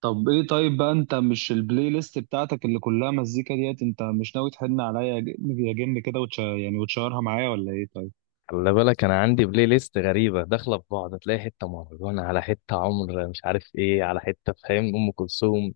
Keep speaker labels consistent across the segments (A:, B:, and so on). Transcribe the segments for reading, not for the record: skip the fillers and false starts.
A: طب ايه؟ طيب بقى، انت مش البلاي ليست بتاعتك اللي كلها مزيكا ديت؟ انت مش ناوي تحن عليا يا جن يا جن كده، يعني وتشيرها معايا ولا ايه؟ طيب.
B: خلي بالك، انا عندي بلاي ليست غريبه داخله في بعض، تلاقي حته مهرجان على حته عمر مش عارف ايه على حته، فاهم؟ ام كلثوم.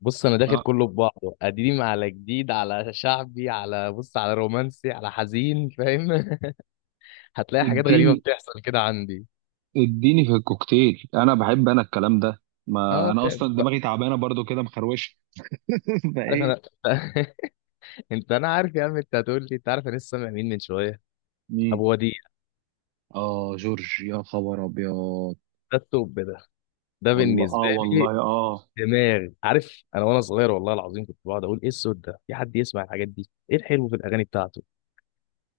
B: بص، انا داخل
A: اه.
B: كله في بعضه، قديم على جديد على شعبي على بص على رومانسي على حزين، فاهم؟ هتلاقي حاجات غريبه
A: اديني،
B: بتحصل كده عندي.
A: اديني في الكوكتيل، انا بحب الكلام ده. ما
B: اه،
A: انا
B: تعب.
A: اصلا دماغي تعبانه برضو كده، مخروشه.
B: عارف انا.
A: فايه؟
B: انا عارف يا عم، انت هتقول لي انت عارف، انا لسه سامع مين من شويه.
A: مين؟
B: ابو وديع.
A: اه جورج، يا خبر ابيض.
B: ده التوب ده. ده
A: والله اه،
B: بالنسبه لي.
A: والله اه.
B: دماغي. عارف انا وانا صغير والله العظيم كنت بقعد اقول ايه الصوت ده، في حد يسمع الحاجات دي؟ ايه الحلو في الاغاني بتاعته.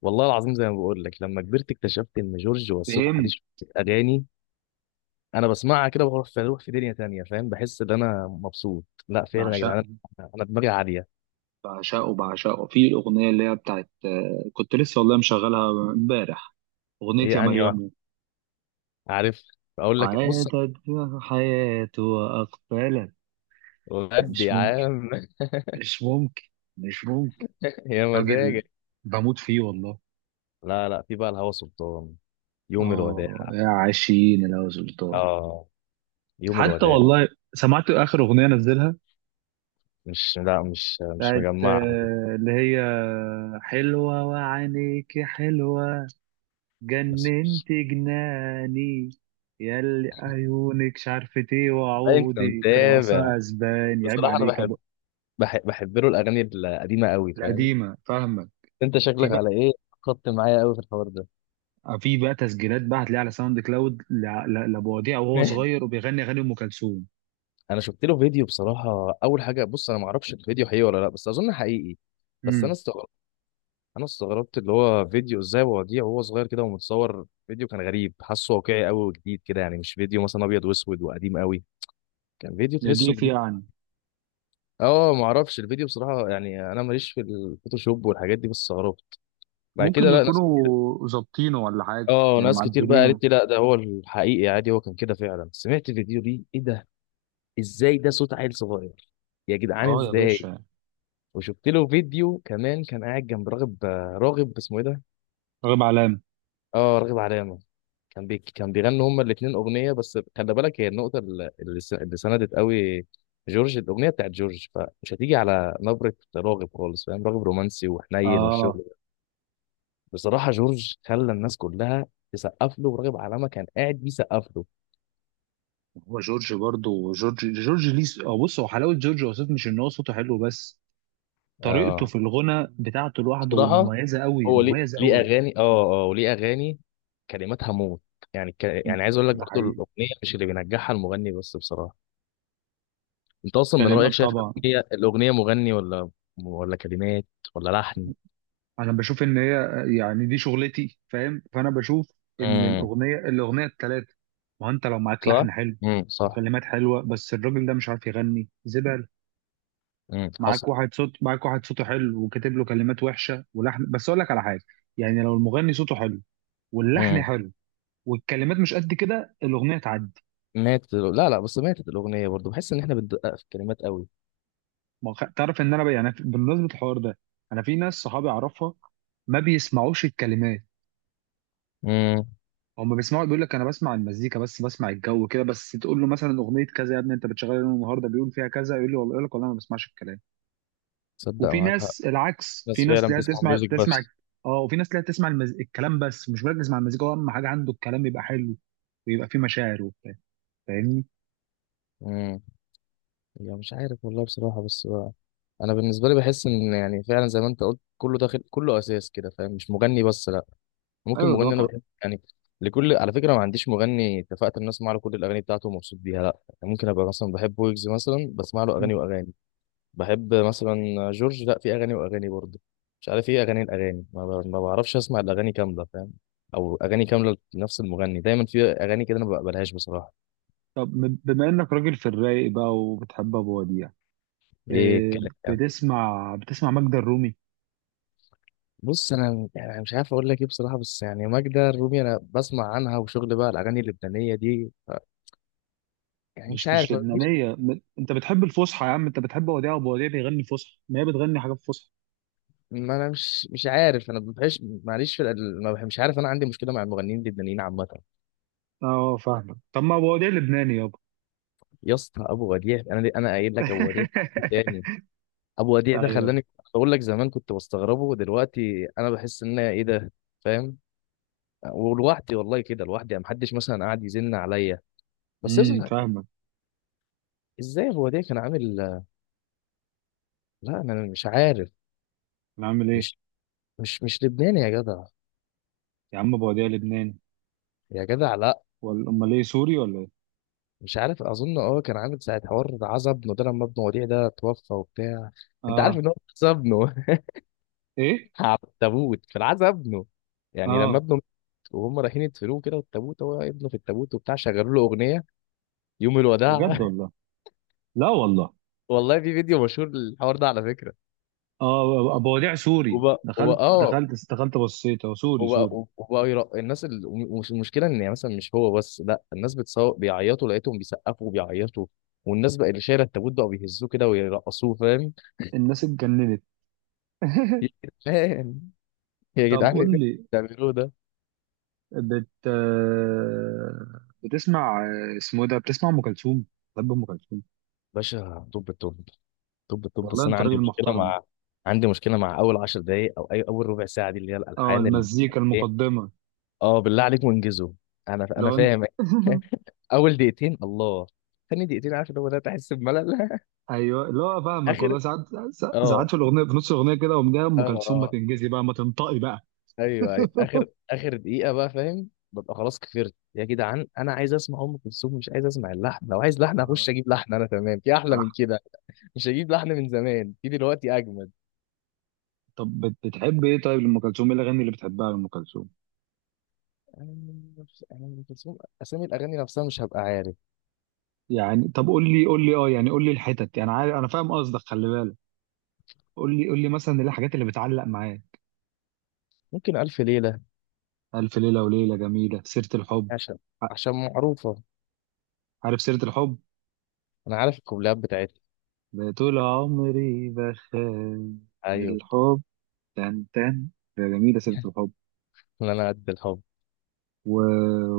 B: والله العظيم زي ما بقول لك، لما كبرت اكتشفت ان جورج وسوف عليه
A: فهم.
B: شويه اغاني. انا بسمعها كده، بروح في، بروح في دنيا تانية، فاهم؟ بحس ان انا مبسوط، لا فعلا يا
A: بعشقه،
B: جدعان. انا دماغي عاليه.
A: بعشقه، بعشقه في الاغنيه اللي هي بتاعت كنت لسه والله مشغلها امبارح، اغنيه يا
B: ايه انهي واحد؟
A: مريم.
B: عارف، اقول لك بص.
A: عادت حياته وأقبلت، يعني
B: بجد
A: مش
B: يا
A: ممكن،
B: عم.
A: مش ممكن، مش ممكن.
B: يا
A: راجل،
B: مزاجك.
A: بموت فيه والله.
B: لا لا، في بقى الهوى سلطان. يوم
A: اه
B: الوداع.
A: يا عشرين لو سلطان.
B: اه. يوم
A: حتى
B: الوداع.
A: والله سمعت آخر أغنية نزلها،
B: مش لا مش مش
A: بتاعت
B: مجمعها دي.
A: اللي هي حلوة وعينيكي حلوة،
B: بس
A: جننت جناني، ياللي عيونك مش عارفة ايه،
B: انت
A: وعودك رأس
B: متابع.
A: أسبان، عيب
B: بصراحه انا
A: عليك يا أبو.
B: بحب. بحب له الاغاني القديمه قوي، فاهم؟
A: القديمة، فاهمك.
B: انت
A: في
B: شكلك
A: بقى،
B: على ايه. خدت معايا قوي في الحوار ده.
A: في بقى تسجيلات بقى هتلاقيها على ساوند كلاود لابو وديع وهو صغير وبيغني اغاني ام كلثوم.
B: انا شفت له فيديو بصراحه. اول حاجه بص، انا ما اعرفش الفيديو حقيقي ولا لا، بس اظن حقيقي. بس انا
A: امم،
B: استغربت. انا استغربت، اللي هو فيديو ازاي وديع وهو صغير كده ومتصور فيديو، كان غريب، حاسه واقعي قوي وجديد كده، يعني مش فيديو مثلا ابيض واسود وقديم قوي. كان فيديو تحسه
A: دي في
B: جديد.
A: يعني،
B: اه، ما اعرفش الفيديو بصراحه، يعني انا ماليش في الفوتوشوب والحاجات دي، بس استغربت. بعد
A: ممكن
B: كده لا، ناس.
A: يكونوا ظابطينه ولا حاجه
B: اه،
A: يعني،
B: ناس كتير بقى
A: معدلينه.
B: قالت لي لا ده هو الحقيقي عادي، هو كان كده فعلا. سمعت فيديو ليه، ايه ده؟ ازاي ده صوت عيل صغير. يا جدعان
A: اه يا
B: ازاي.
A: باشا.
B: وشفت له فيديو كمان كان قاعد جنب راغب. راغب اسمه ايه ده؟
A: راغب علام.
B: اه، راغب علامة. كان بيغنوا هما الاتنين اغنية، بس خلي بالك هي النقطة اللي سندت قوي. جورج. الاغنية بتاعت جورج، فمش هتيجي على نبرة راغب خالص، فاهم؟ راغب رومانسي وحنين والشغل
A: اه.
B: ده. بصراحة جورج خلى الناس كلها تسقف له، وراغب علامة كان قاعد بيسقف له.
A: هو جورج برضه، جورج ليه س- آه، بص، هو حلاوه جورج وسوف مش ان هو صوته حلو بس، طريقته
B: اه.
A: في الغنى بتاعته لوحده
B: بصراحة.
A: مميزه قوي،
B: هو ليه،
A: مميزه
B: ليه
A: قوي.
B: أغاني، وليه أغاني كلماتها موت. يعني عايز أقول لك
A: ده
B: برضو،
A: حقيقي.
B: الأغنية مش اللي بينجحها المغني بس، بصراحة. أنت أصلا من
A: كلمات
B: رأيك شايف
A: طبعا.
B: الأغنية، الأغنية مغني ولا، ولا كلمات، ولا لحن؟
A: انا بشوف ان هي، يعني دي شغلتي فاهم، فانا بشوف ان
B: امم
A: الاغنيه، الثلاثه. ما هو انت لو معاك
B: صح.
A: لحن حلو
B: صح.
A: وكلمات حلوه بس الراجل ده مش عارف يغني، زبال.
B: حصل.
A: معاك واحد صوت، معاك واحد صوته حلو وكاتب له كلمات وحشه ولحن، بس اقول لك على حاجه، يعني لو المغني صوته حلو واللحن
B: امم
A: حلو والكلمات مش قد كده، الاغنيه تعدي.
B: ماتت. لا لا، بس ماتت الأغنية برضو. بحس إن إحنا بندقق في الكلمات قوي.
A: ما هو تعرف ان يعني بمناسبه الحوار ده، انا في ناس صحابي اعرفها ما بيسمعوش الكلمات،
B: امم.
A: هم بيسمعوا، بيقول لك انا بسمع المزيكا بس، بسمع الجو كده بس، تقول له مثلا اغنيه كذا، يا ابني انت بتشغلها يوم النهارده بيقول فيها كذا، يقول لي والله، يقول لك والله ما بسمعش الكلام.
B: صدق،
A: وفي
B: معاك حق.
A: ناس العكس، في
B: بس
A: ناس
B: فعلا
A: تلاقيها
B: بتسمع
A: تسمع،
B: ميوزك
A: تسمع.
B: بس.
A: اه، وفي ناس تلاقيها تسمع الكلام بس، مش مركز مع المزيكا، هو اهم حاجه عنده الكلام يبقى حلو ويبقى فيه مشاعر وبتاع. فاهمني؟
B: امم. يعني مش عارف والله بصراحة، بس بقى. أنا بالنسبة لي بحس إن، يعني فعلا زي ما أنت قلت، كله داخل كله، أساس كده، فاهم؟ مش مغني بس، لأ. ممكن
A: ايوه
B: مغني، أنا
A: طبعا.
B: بحب يعني. لكل على فكرة، ما عنديش مغني اتفقت إن أسمع له كل الأغاني بتاعته ومبسوط بيها، لأ. يعني ممكن أبقى مثلا بحب ويجز مثلا، بسمع له أغاني
A: مم.
B: وأغاني. بحب مثلا جورج. لأ، في أغاني وأغاني برضه. مش عارف إيه أغاني الأغاني. ما بعرفش أسمع الأغاني كاملة، فاهم؟ أو أغاني كاملة لنفس المغني. دايما في أغاني كده أنا ما بقبلهاش بصراحة.
A: طب بما انك راجل في الرايق بقى وبتحب ابو وديع،
B: إيه
A: إيه،
B: الكلام.
A: بتسمع، بتسمع ماجدة الرومي؟
B: بص انا يعني مش عارف اقول لك ايه بصراحه، بس يعني ماجدة الرومي انا بسمع عنها، وشغل بقى الاغاني اللبنانيه دي ف-، يعني مش
A: مش مش
B: عارف، ما بتجيش.
A: لبنانيه، انت بتحب الفصحى يا عم، انت بتحب وديع، ابو وديع بيغني فصحى، ما هي بتغني حاجات فصحى.
B: ما انا مش عارف، انا ما بحبش معلش في ال- ما بح- مش عارف، انا عندي مشكله مع المغنيين اللبنانيين عامه.
A: اه فاهمك، طب ما ابو وديع لبناني يابا.
B: يا اسطى ابو وديع، انا قايل لك ابو وديع تاني. ابو وديع ده
A: ايوه.
B: خلاني اقول لك. زمان كنت بستغربه، ودلوقتي انا بحس ان أنا، ايه ده؟ فاهم؟ ولوحدي والله كده لوحدي، يعني محدش مثلا قاعد يزن عليا. بس يا اسطى يعني.
A: فاهمك.
B: ازاي ابو وديع كان عامل؟ لا انا مش عارف.
A: انا عامل ايه؟
B: مش لبناني يا جدع.
A: يا عم ابو وديع لبناني،
B: يا جدع لا.
A: ولا امال ايه؟ سوري ولا ايه؟
B: مش عارف، اظن اه. كان عامل ساعه، حوار عزا ابنه ده لما ابنه وديع ده توفى وبتاع. انت عارف
A: اه.
B: ان هو عزا ابنه؟
A: ايه.
B: على التابوت في العزا ابنه. يعني لما
A: اه.
B: ابنه مات وهم رايحين يدفنوه كده، والتابوت هو ابنه في التابوت وبتاع، شغلوا له اغنيه يوم
A: بجد
B: الوداع.
A: والله؟ لا والله.
B: والله في فيديو مشهور للحوار ده على فكره.
A: اه ابو وديع سوري،
B: وبقى
A: دخلت،
B: اه.
A: دخلت، دخلت، بصيت هو سوري،
B: وبقى
A: سوري.
B: وبقى يرق... الناس ال... ومش- المشكله ان يعني مثلا مش هو بس، لا الناس بتصور بيعيطوا، لقيتهم بيسقفوا وبيعيطوا، والناس بقى اللي شايله التابوت بقى بيهزوه كده ويرقصوه، فاهم؟
A: الناس اتجننت.
B: يا جدعان، يا
A: طب
B: جدعان، إيه اللي
A: قول لي،
B: بتعملوه ده؟
A: بت آه، بتسمع، اسمه إيه ده، بتسمع ام كلثوم؟ بحب ام كلثوم
B: باشا. طب
A: والله،
B: بس انا
A: انت
B: عندي
A: راجل
B: مشكله
A: محترم.
B: مع، عندي مشكله مع اول 10 دقائق او اي اول ربع ساعه دي، اللي هي
A: اه
B: الالحان اللي،
A: المزيكا
B: ايه.
A: المقدمه،
B: اه بالله عليك وانجزوا. انا
A: لون.
B: فاهم. اول دقيقتين الله، ثاني دقيقتين، عارف اللي هو ده، تحس بملل.
A: ايوه، لا فاهمك
B: اخر.
A: والله. ساعات، ساعات، ساعات
B: اه
A: في الاغنيه، في نص الاغنيه كده قوم جاي، ام
B: اه.
A: كلثوم ما
B: آه.
A: تنجزي بقى، ما تنطقي بقى.
B: ايوه اخر، اخر دقيقه بقى، فاهم؟ ببقى خلاص كفرت يا جدعان، انا عايز اسمع ام كلثوم، مش عايز اسمع اللحن. لو عايز لحن اخش
A: اه.
B: اجيب لحن انا، تمام، في احلى من
A: صح.
B: كده. مش هجيب لحن من زمان في دلوقتي اجمد.
A: طب بتحب ايه طيب لام كلثوم، ايه الاغاني اللي بتحبها لام كلثوم؟
B: انا مش- أنا ام كلثوم اسامي الاغاني نفسها مش هبقى عارف.
A: يعني طب قول لي، قول لي اه، يعني قول لي الحتت، يعني عارف، انا فاهم قصدك، خلي بالك، قول لي، قول لي مثلا ايه الحاجات اللي بتعلق معايا.
B: ممكن الف ليله،
A: الف ليله وليله، جميله، سيره الحب.
B: عشان، عشان معروفه.
A: عارف سيرة الحب،
B: انا عارف الكوبليهات بتاعتها.
A: طول عمري بخاف من
B: ايوه.
A: الحب، تن تن، ده جميلة سيرة الحب.
B: إن انا قد الحب.
A: و...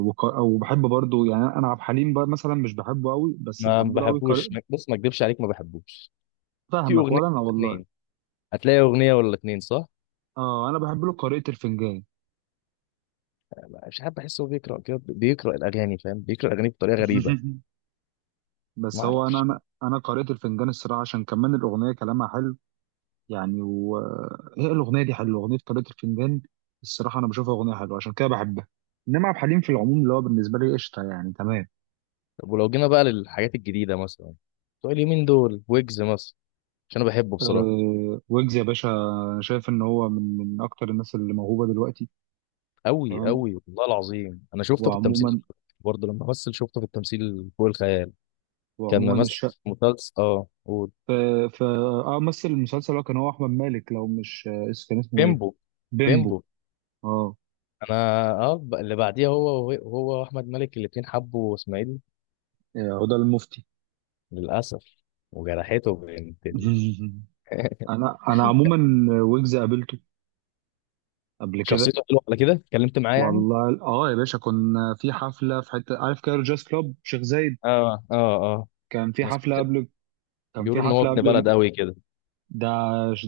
A: وبحب برضو، يعني انا عبد الحليم بقى مثلا مش بحبه قوي، بس
B: ما
A: بحب له قوي قارئ.
B: بحبوش. بص، ما اكدبش عليك ما بحبوش. في
A: فاهمك،
B: اغنيه،
A: ولا انا والله.
B: اتنين. هتلاقي اغنيه ولا اتنين، صح؟
A: اه، انا بحب له قارئة الفنجان.
B: مش عارف، بحسه هو بيقرا كده، بيقرا الاغاني، فاهم؟ بيقرا الاغاني بطريقه غريبه. ما
A: بس هو انا
B: اعرفش.
A: انا انا قارئة الفنجان الصراحة عشان كمان الاغنية كلامها حلو، يعني، وهي الاغنية دي حلوة، اغنية قارئة الفنجان الصراحة انا بشوفها اغنية حلوة، عشان كده بحبها. انما عبد الحليم في العموم اللي هو بالنسبة لي قشطة، يعني تمام.
B: طب ولو جينا بقى للحاجات الجديده مثلا، بتوع اليومين دول، ويجز مثلا، عشان انا بحبه بصراحه.
A: أه ويجز يا باشا، أنا شايف ان هو من اكتر الناس اللي موهوبه دلوقتي.
B: قوي
A: تمام.
B: قوي، والله العظيم. انا شفته في التمثيل.
A: وعموما،
B: برضه لما مثل شفته في التمثيل فوق الخيال. كان
A: وعموما
B: ممثل
A: الشق.
B: في مسلسل، اه، قول.
A: ف ف اه، مثل المسلسل، هو كان، هو احمد مالك لو مش كان اسمه ايه؟
B: بيمبو.
A: بيمبو.
B: بيمبو.
A: اه.
B: انا اه. اللي بعديها هو، هو واحمد مالك الاتنين حبوا اسماعيل
A: هدى المفتي.
B: للاسف، وجرحته
A: انا عموما، ويجز قابلته قبل كده.
B: شخصيته حلوه، على كده اتكلمت معاه يعني.
A: والله اه يا باشا، كنا في حفله في حته، عارف كايرو جاز كلوب شيخ زايد؟
B: اه.
A: كان في
B: ناس
A: حفله قبل، كان في
B: بيقولوا ان هو
A: حفله
B: ابن
A: قبل
B: بلد
A: ال-.
B: قوي كده.
A: ده،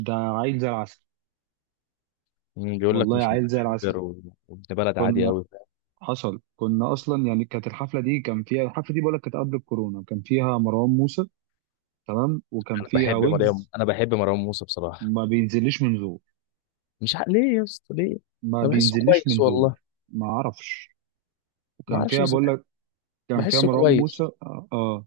A: ده عيل زي العسل.
B: مم، بيقول لك
A: والله
B: مش
A: عيل زي العسل.
B: متكبر و-، وابن بلد عادي
A: كنا،
B: قوي.
A: حصل كنا اصلا يعني، كانت الحفله دي كان فيها، الحفله دي بقولك كانت قبل الكورونا، كان فيها مروان موسى تمام، وكان
B: انا
A: فيها
B: بحب مريم،
A: ويجز.
B: انا بحب مروان موسى بصراحه.
A: ما بينزلش من زور،
B: مش عارف ليه يا اسطى، ليه.
A: ما
B: انا بحسه
A: بينزلش
B: كويس
A: من
B: والله.
A: زور. ما اعرفش.
B: ما
A: وكان
B: اعرفش.
A: فيها
B: بس
A: بقولك، كان فيها
B: بحسه
A: مروان موسى
B: كويس.
A: اه،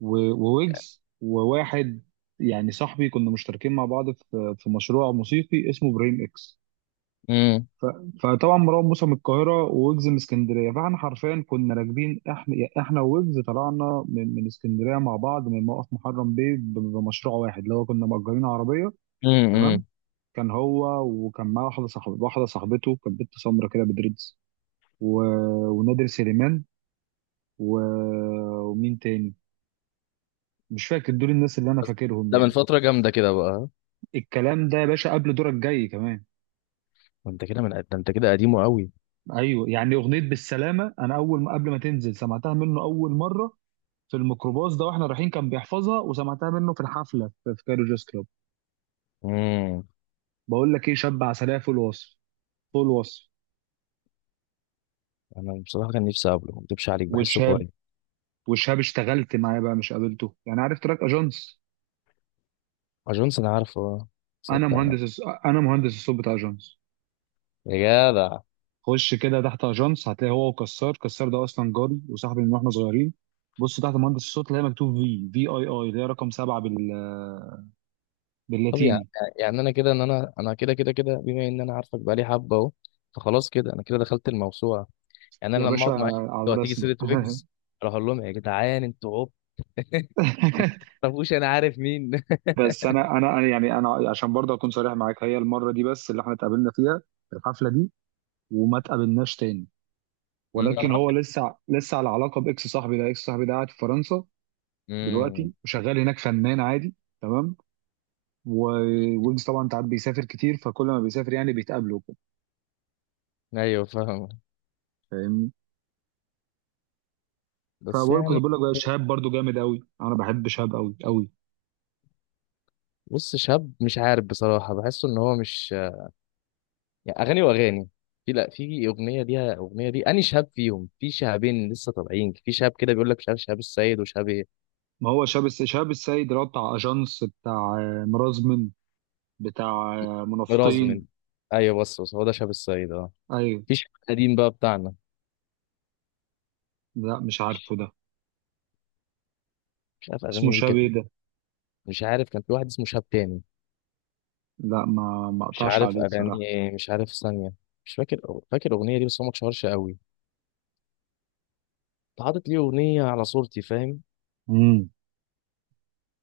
A: و- وويجز وواحد يعني صاحبي، كنا مشتركين مع بعض في مشروع موسيقي اسمه برين اكس.
B: امم.
A: ف- فطبعا مروان موسى من القاهره وويجز من اسكندريه، فاحنا حرفيا كنا راكبين احنا، وويجز طلعنا من اسكندريه مع بعض من موقف محرم بيه بمشروع واحد، اللي هو كنا مأجرين عربيه. تمام.
B: امم.
A: كان هو، وكان معاه واحده صاحبته، واحده صاحبته كانت بنت سمرا كده بدريدز، و... ونادر سليمان، و... ومين تاني، مش فاكر. دول الناس اللي انا
B: بس
A: فاكرهم
B: ده من
A: يعني.
B: فتره جامده كده بقى.
A: الكلام ده يا باشا قبل دورك جاي كمان.
B: ما انت كده من ده، انت كده قديمه قوي.
A: ايوه، يعني اغنيه بالسلامه انا اول ما، قبل ما تنزل سمعتها منه اول مره في الميكروباص ده واحنا رايحين، كان بيحفظها، وسمعتها منه في الحفله في في كايرو جاز كلوب.
B: امم.
A: بقول لك ايه، شاب عسليه فوق الوصف، فوق الوصف.
B: انا بصراحه كان نفسي اقابله، ما اكدبش عليك بحسه
A: وشاب،
B: كويس.
A: وشاب اشتغلت معاه بقى مش قابلته، يعني عارف تراك اجانس؟
B: اجونس انا عارفه اه.
A: انا
B: صدق.
A: مهندس، انا مهندس الصوت بتاع اجانس.
B: يا جدع.
A: خش كده تحت اجانس هتلاقي هو وكسار، كسار ده اصلا جاري وصاحبي من واحنا صغيرين. بص تحت مهندس الصوت، اللي هي مكتوب في اي اي، اللي هي رقم 7 بال،
B: طب يعني،
A: باللاتيني.
B: يعني انا كده، ان انا، انا كده بما ان انا عارفك بقالي حبه اهو، فخلاص كده انا كده دخلت الموسوعه. يعني
A: يا
B: انا لما
A: باشا
B: اقعد معاك
A: على
B: لو هتيجي
A: راسنا.
B: سيره ويجز، اروح اقول لهم يا جدعان انتوا عب، انتوا ما تعرفوش انا عارف مين.
A: بس انا انا أنا يعني، انا عشان برضه اكون صريح معاك، هي المره دي بس اللي احنا اتقابلنا فيها في الحفله دي، وما اتقابلناش تاني، ولكن
B: امم.
A: هو لسه، لسه على علاقه باكس صاحبي ده، اكس صاحبي ده قاعد في فرنسا
B: امم.
A: دلوقتي وشغال هناك فنان عادي. تمام. ويجز طبعا انت عارف بيسافر كتير، فكل ما بيسافر يعني بيتقابلوا وكده.
B: ايوه فاهم.
A: فاهمني؟
B: بس
A: فبقول، كنت
B: يعني.
A: بقول لك بقى، شهاب برضه جامد قوي، انا بحب شهاب قوي قوي.
B: بص، شاب مش عارف بصراحه، بحسه ان هو مش، يعني اغاني واغاني. في، لا في اغنيه ليها، اغنيه دي اني شاب فيهم، في شهابين لسه طالعين، في شاب كده بيقول لك مش عارف شهاب السيد وشهاب ايه.
A: ما هو شهاب السيد اللي هو بتاع اجانس، بتاع مرازمن، بتاع منافقين.
B: رازمن. ايوه، بس هو ده شهاب السيد، اه.
A: ايوه.
B: مفيش قديم بقى بتاعنا.
A: لا مش عارفه ده،
B: مش عارف
A: اسمه
B: اغاني ليه
A: شاب
B: كانت إيه.
A: ده.
B: مش عارف، كان في واحد اسمه شهاب تاني.
A: لا ما، ما
B: مش
A: اقطعش
B: عارف
A: عليه
B: اغاني
A: الصراحه.
B: إيه، مش عارف ثانيه. مش فاكر. فاكر اغنيه دي بس هو ما اتشهرش قوي. انت حاطط ليه اغنيه على صورتي، فاهم؟
A: امم.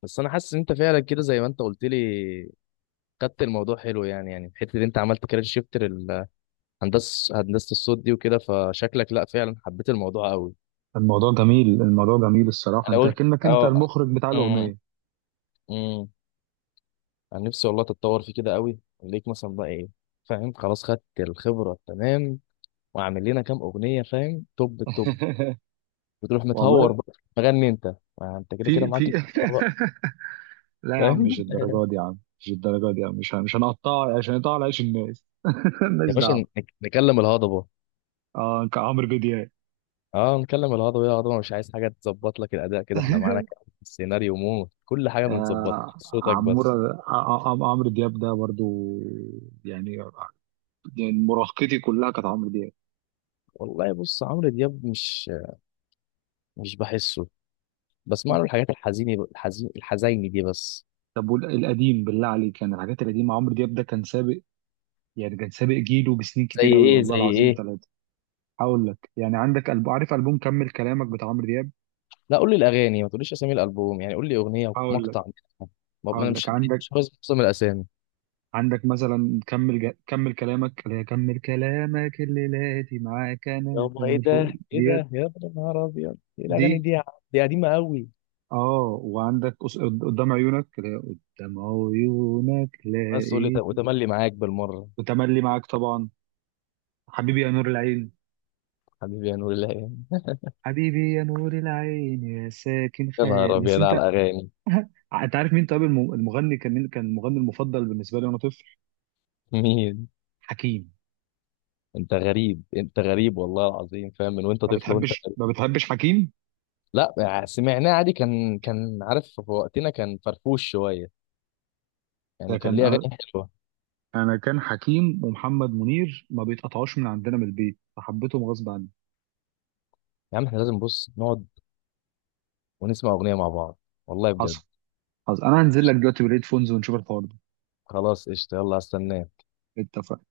B: بس انا حاسس ان انت فعلا كده زي ما انت قلت لي، خدت الموضوع حلو، يعني يعني الحته اللي انت عملت كارير شيفت، هندسه الصوت دي وكده، فشكلك لا فعلا حبيت الموضوع قوي.
A: الموضوع جميل، الموضوع جميل الصراحه،
B: انا
A: انت
B: قلت
A: كأنك انت
B: اه.
A: المخرج بتاع
B: امم.
A: الاغنيه.
B: امم. انا نفسي والله تتطور في كده قوي، ليك مثلا بقى ايه، فاهم؟ خلاص خدت الخبره تمام، واعمل لنا كام اغنيه، فاهم؟ توب التوب، وتروح متهور
A: والله
B: بقى مغني انت. ما انت كده كده
A: في
B: معاك
A: في
B: الخبرة بقى،
A: لا يا عم
B: فاهم؟
A: مش الدرجه دي يا عم، مش الدرجه دي يا عم، مش، مش هنقطع عشان يقطع على عيش الناس. مالناش
B: يا باشا،
A: دعوه.
B: نكلم الهضبه.
A: اه كعمرو دياب.
B: اه، نكلم الهضبه، يا هضبه مش عايز حاجه تظبط لك الاداء كده، احنا معانا كام سيناريو موت، كل حاجه متظبطه، صوتك بس.
A: عمرو دياب ده برضو يعني، يعني مراهقتي كلها كانت عمرو دياب.
B: والله بص عمرو دياب مش، بحسه، بسمع له الحاجات الحزيني، الحزيني دي بس.
A: طب والقديم بالله عليك، يعني الحاجات القديمة، عمرو دياب ده كان سابق، يعني كان سابق جيله بسنين
B: زي
A: كتير قوي
B: ايه
A: والله
B: زي
A: العظيم
B: ايه
A: ثلاثة. هقول لك، يعني عندك عارف ألبوم كمل كلامك بتاع عمرو دياب؟
B: لا قول لي الاغاني، ما تقوليش اسامي الالبوم، يعني قول لي اغنيه
A: هقول لك،
B: ومقطع منها. ما انا
A: هقول لك،
B: مش
A: عندك،
B: مش حافظ معظم الاسامي.
A: عندك مثلا كمل كمل كلامك، اللي هي كمل كلامك اللي لاتي معاك انا،
B: يابا ايه
A: كمل
B: ده. ايه ده
A: ديت،
B: يا ابن النهار ابيض، ايه
A: دي.
B: الاغاني دي يا عم؟ دي قديمه قوي.
A: اه، وعندك قدام عيونك، اللي هي قدام عيونك
B: بس تقول لي ت-،
A: لقيت،
B: وتملي معاك بالمره.
A: وتملي معاك طبعا. حبيبي يا نور العين،
B: حبيبي يا نور الله،
A: حبيبي يا نور العين يا ساكن
B: يا
A: خيال
B: نهار
A: بس
B: ابيض على
A: انت.
B: الاغاني.
A: انت عارف مين طيب المغني كان، مين كان المغني المفضل بالنسبه لي وانا طفل؟
B: مين؟
A: حكيم.
B: انت غريب، انت غريب والله العظيم، فاهم؟ من وانت
A: ما
B: طفل وانت
A: بتحبش، ما
B: غريب.
A: بتحبش حكيم؟
B: لا يعني سمعناه عادي، كان كان عارف في وقتنا، كان فرفوش شويه،
A: ده
B: يعني كان
A: كان
B: ليه اغاني
A: انا،
B: حلوه.
A: انا كان حكيم ومحمد منير ما بيتقطعوش من عندنا من البيت، فحبيتهم غصب عني.
B: يا عم احنا لازم بص نقعد ونسمع اغنيه مع بعض، والله بجد.
A: حصل، حصل، انا هنزل لك دلوقتي بالهيدفونز ونشوف الحوار ده.
B: خلاص قشطه، يلا هستناك.
A: اتفقنا.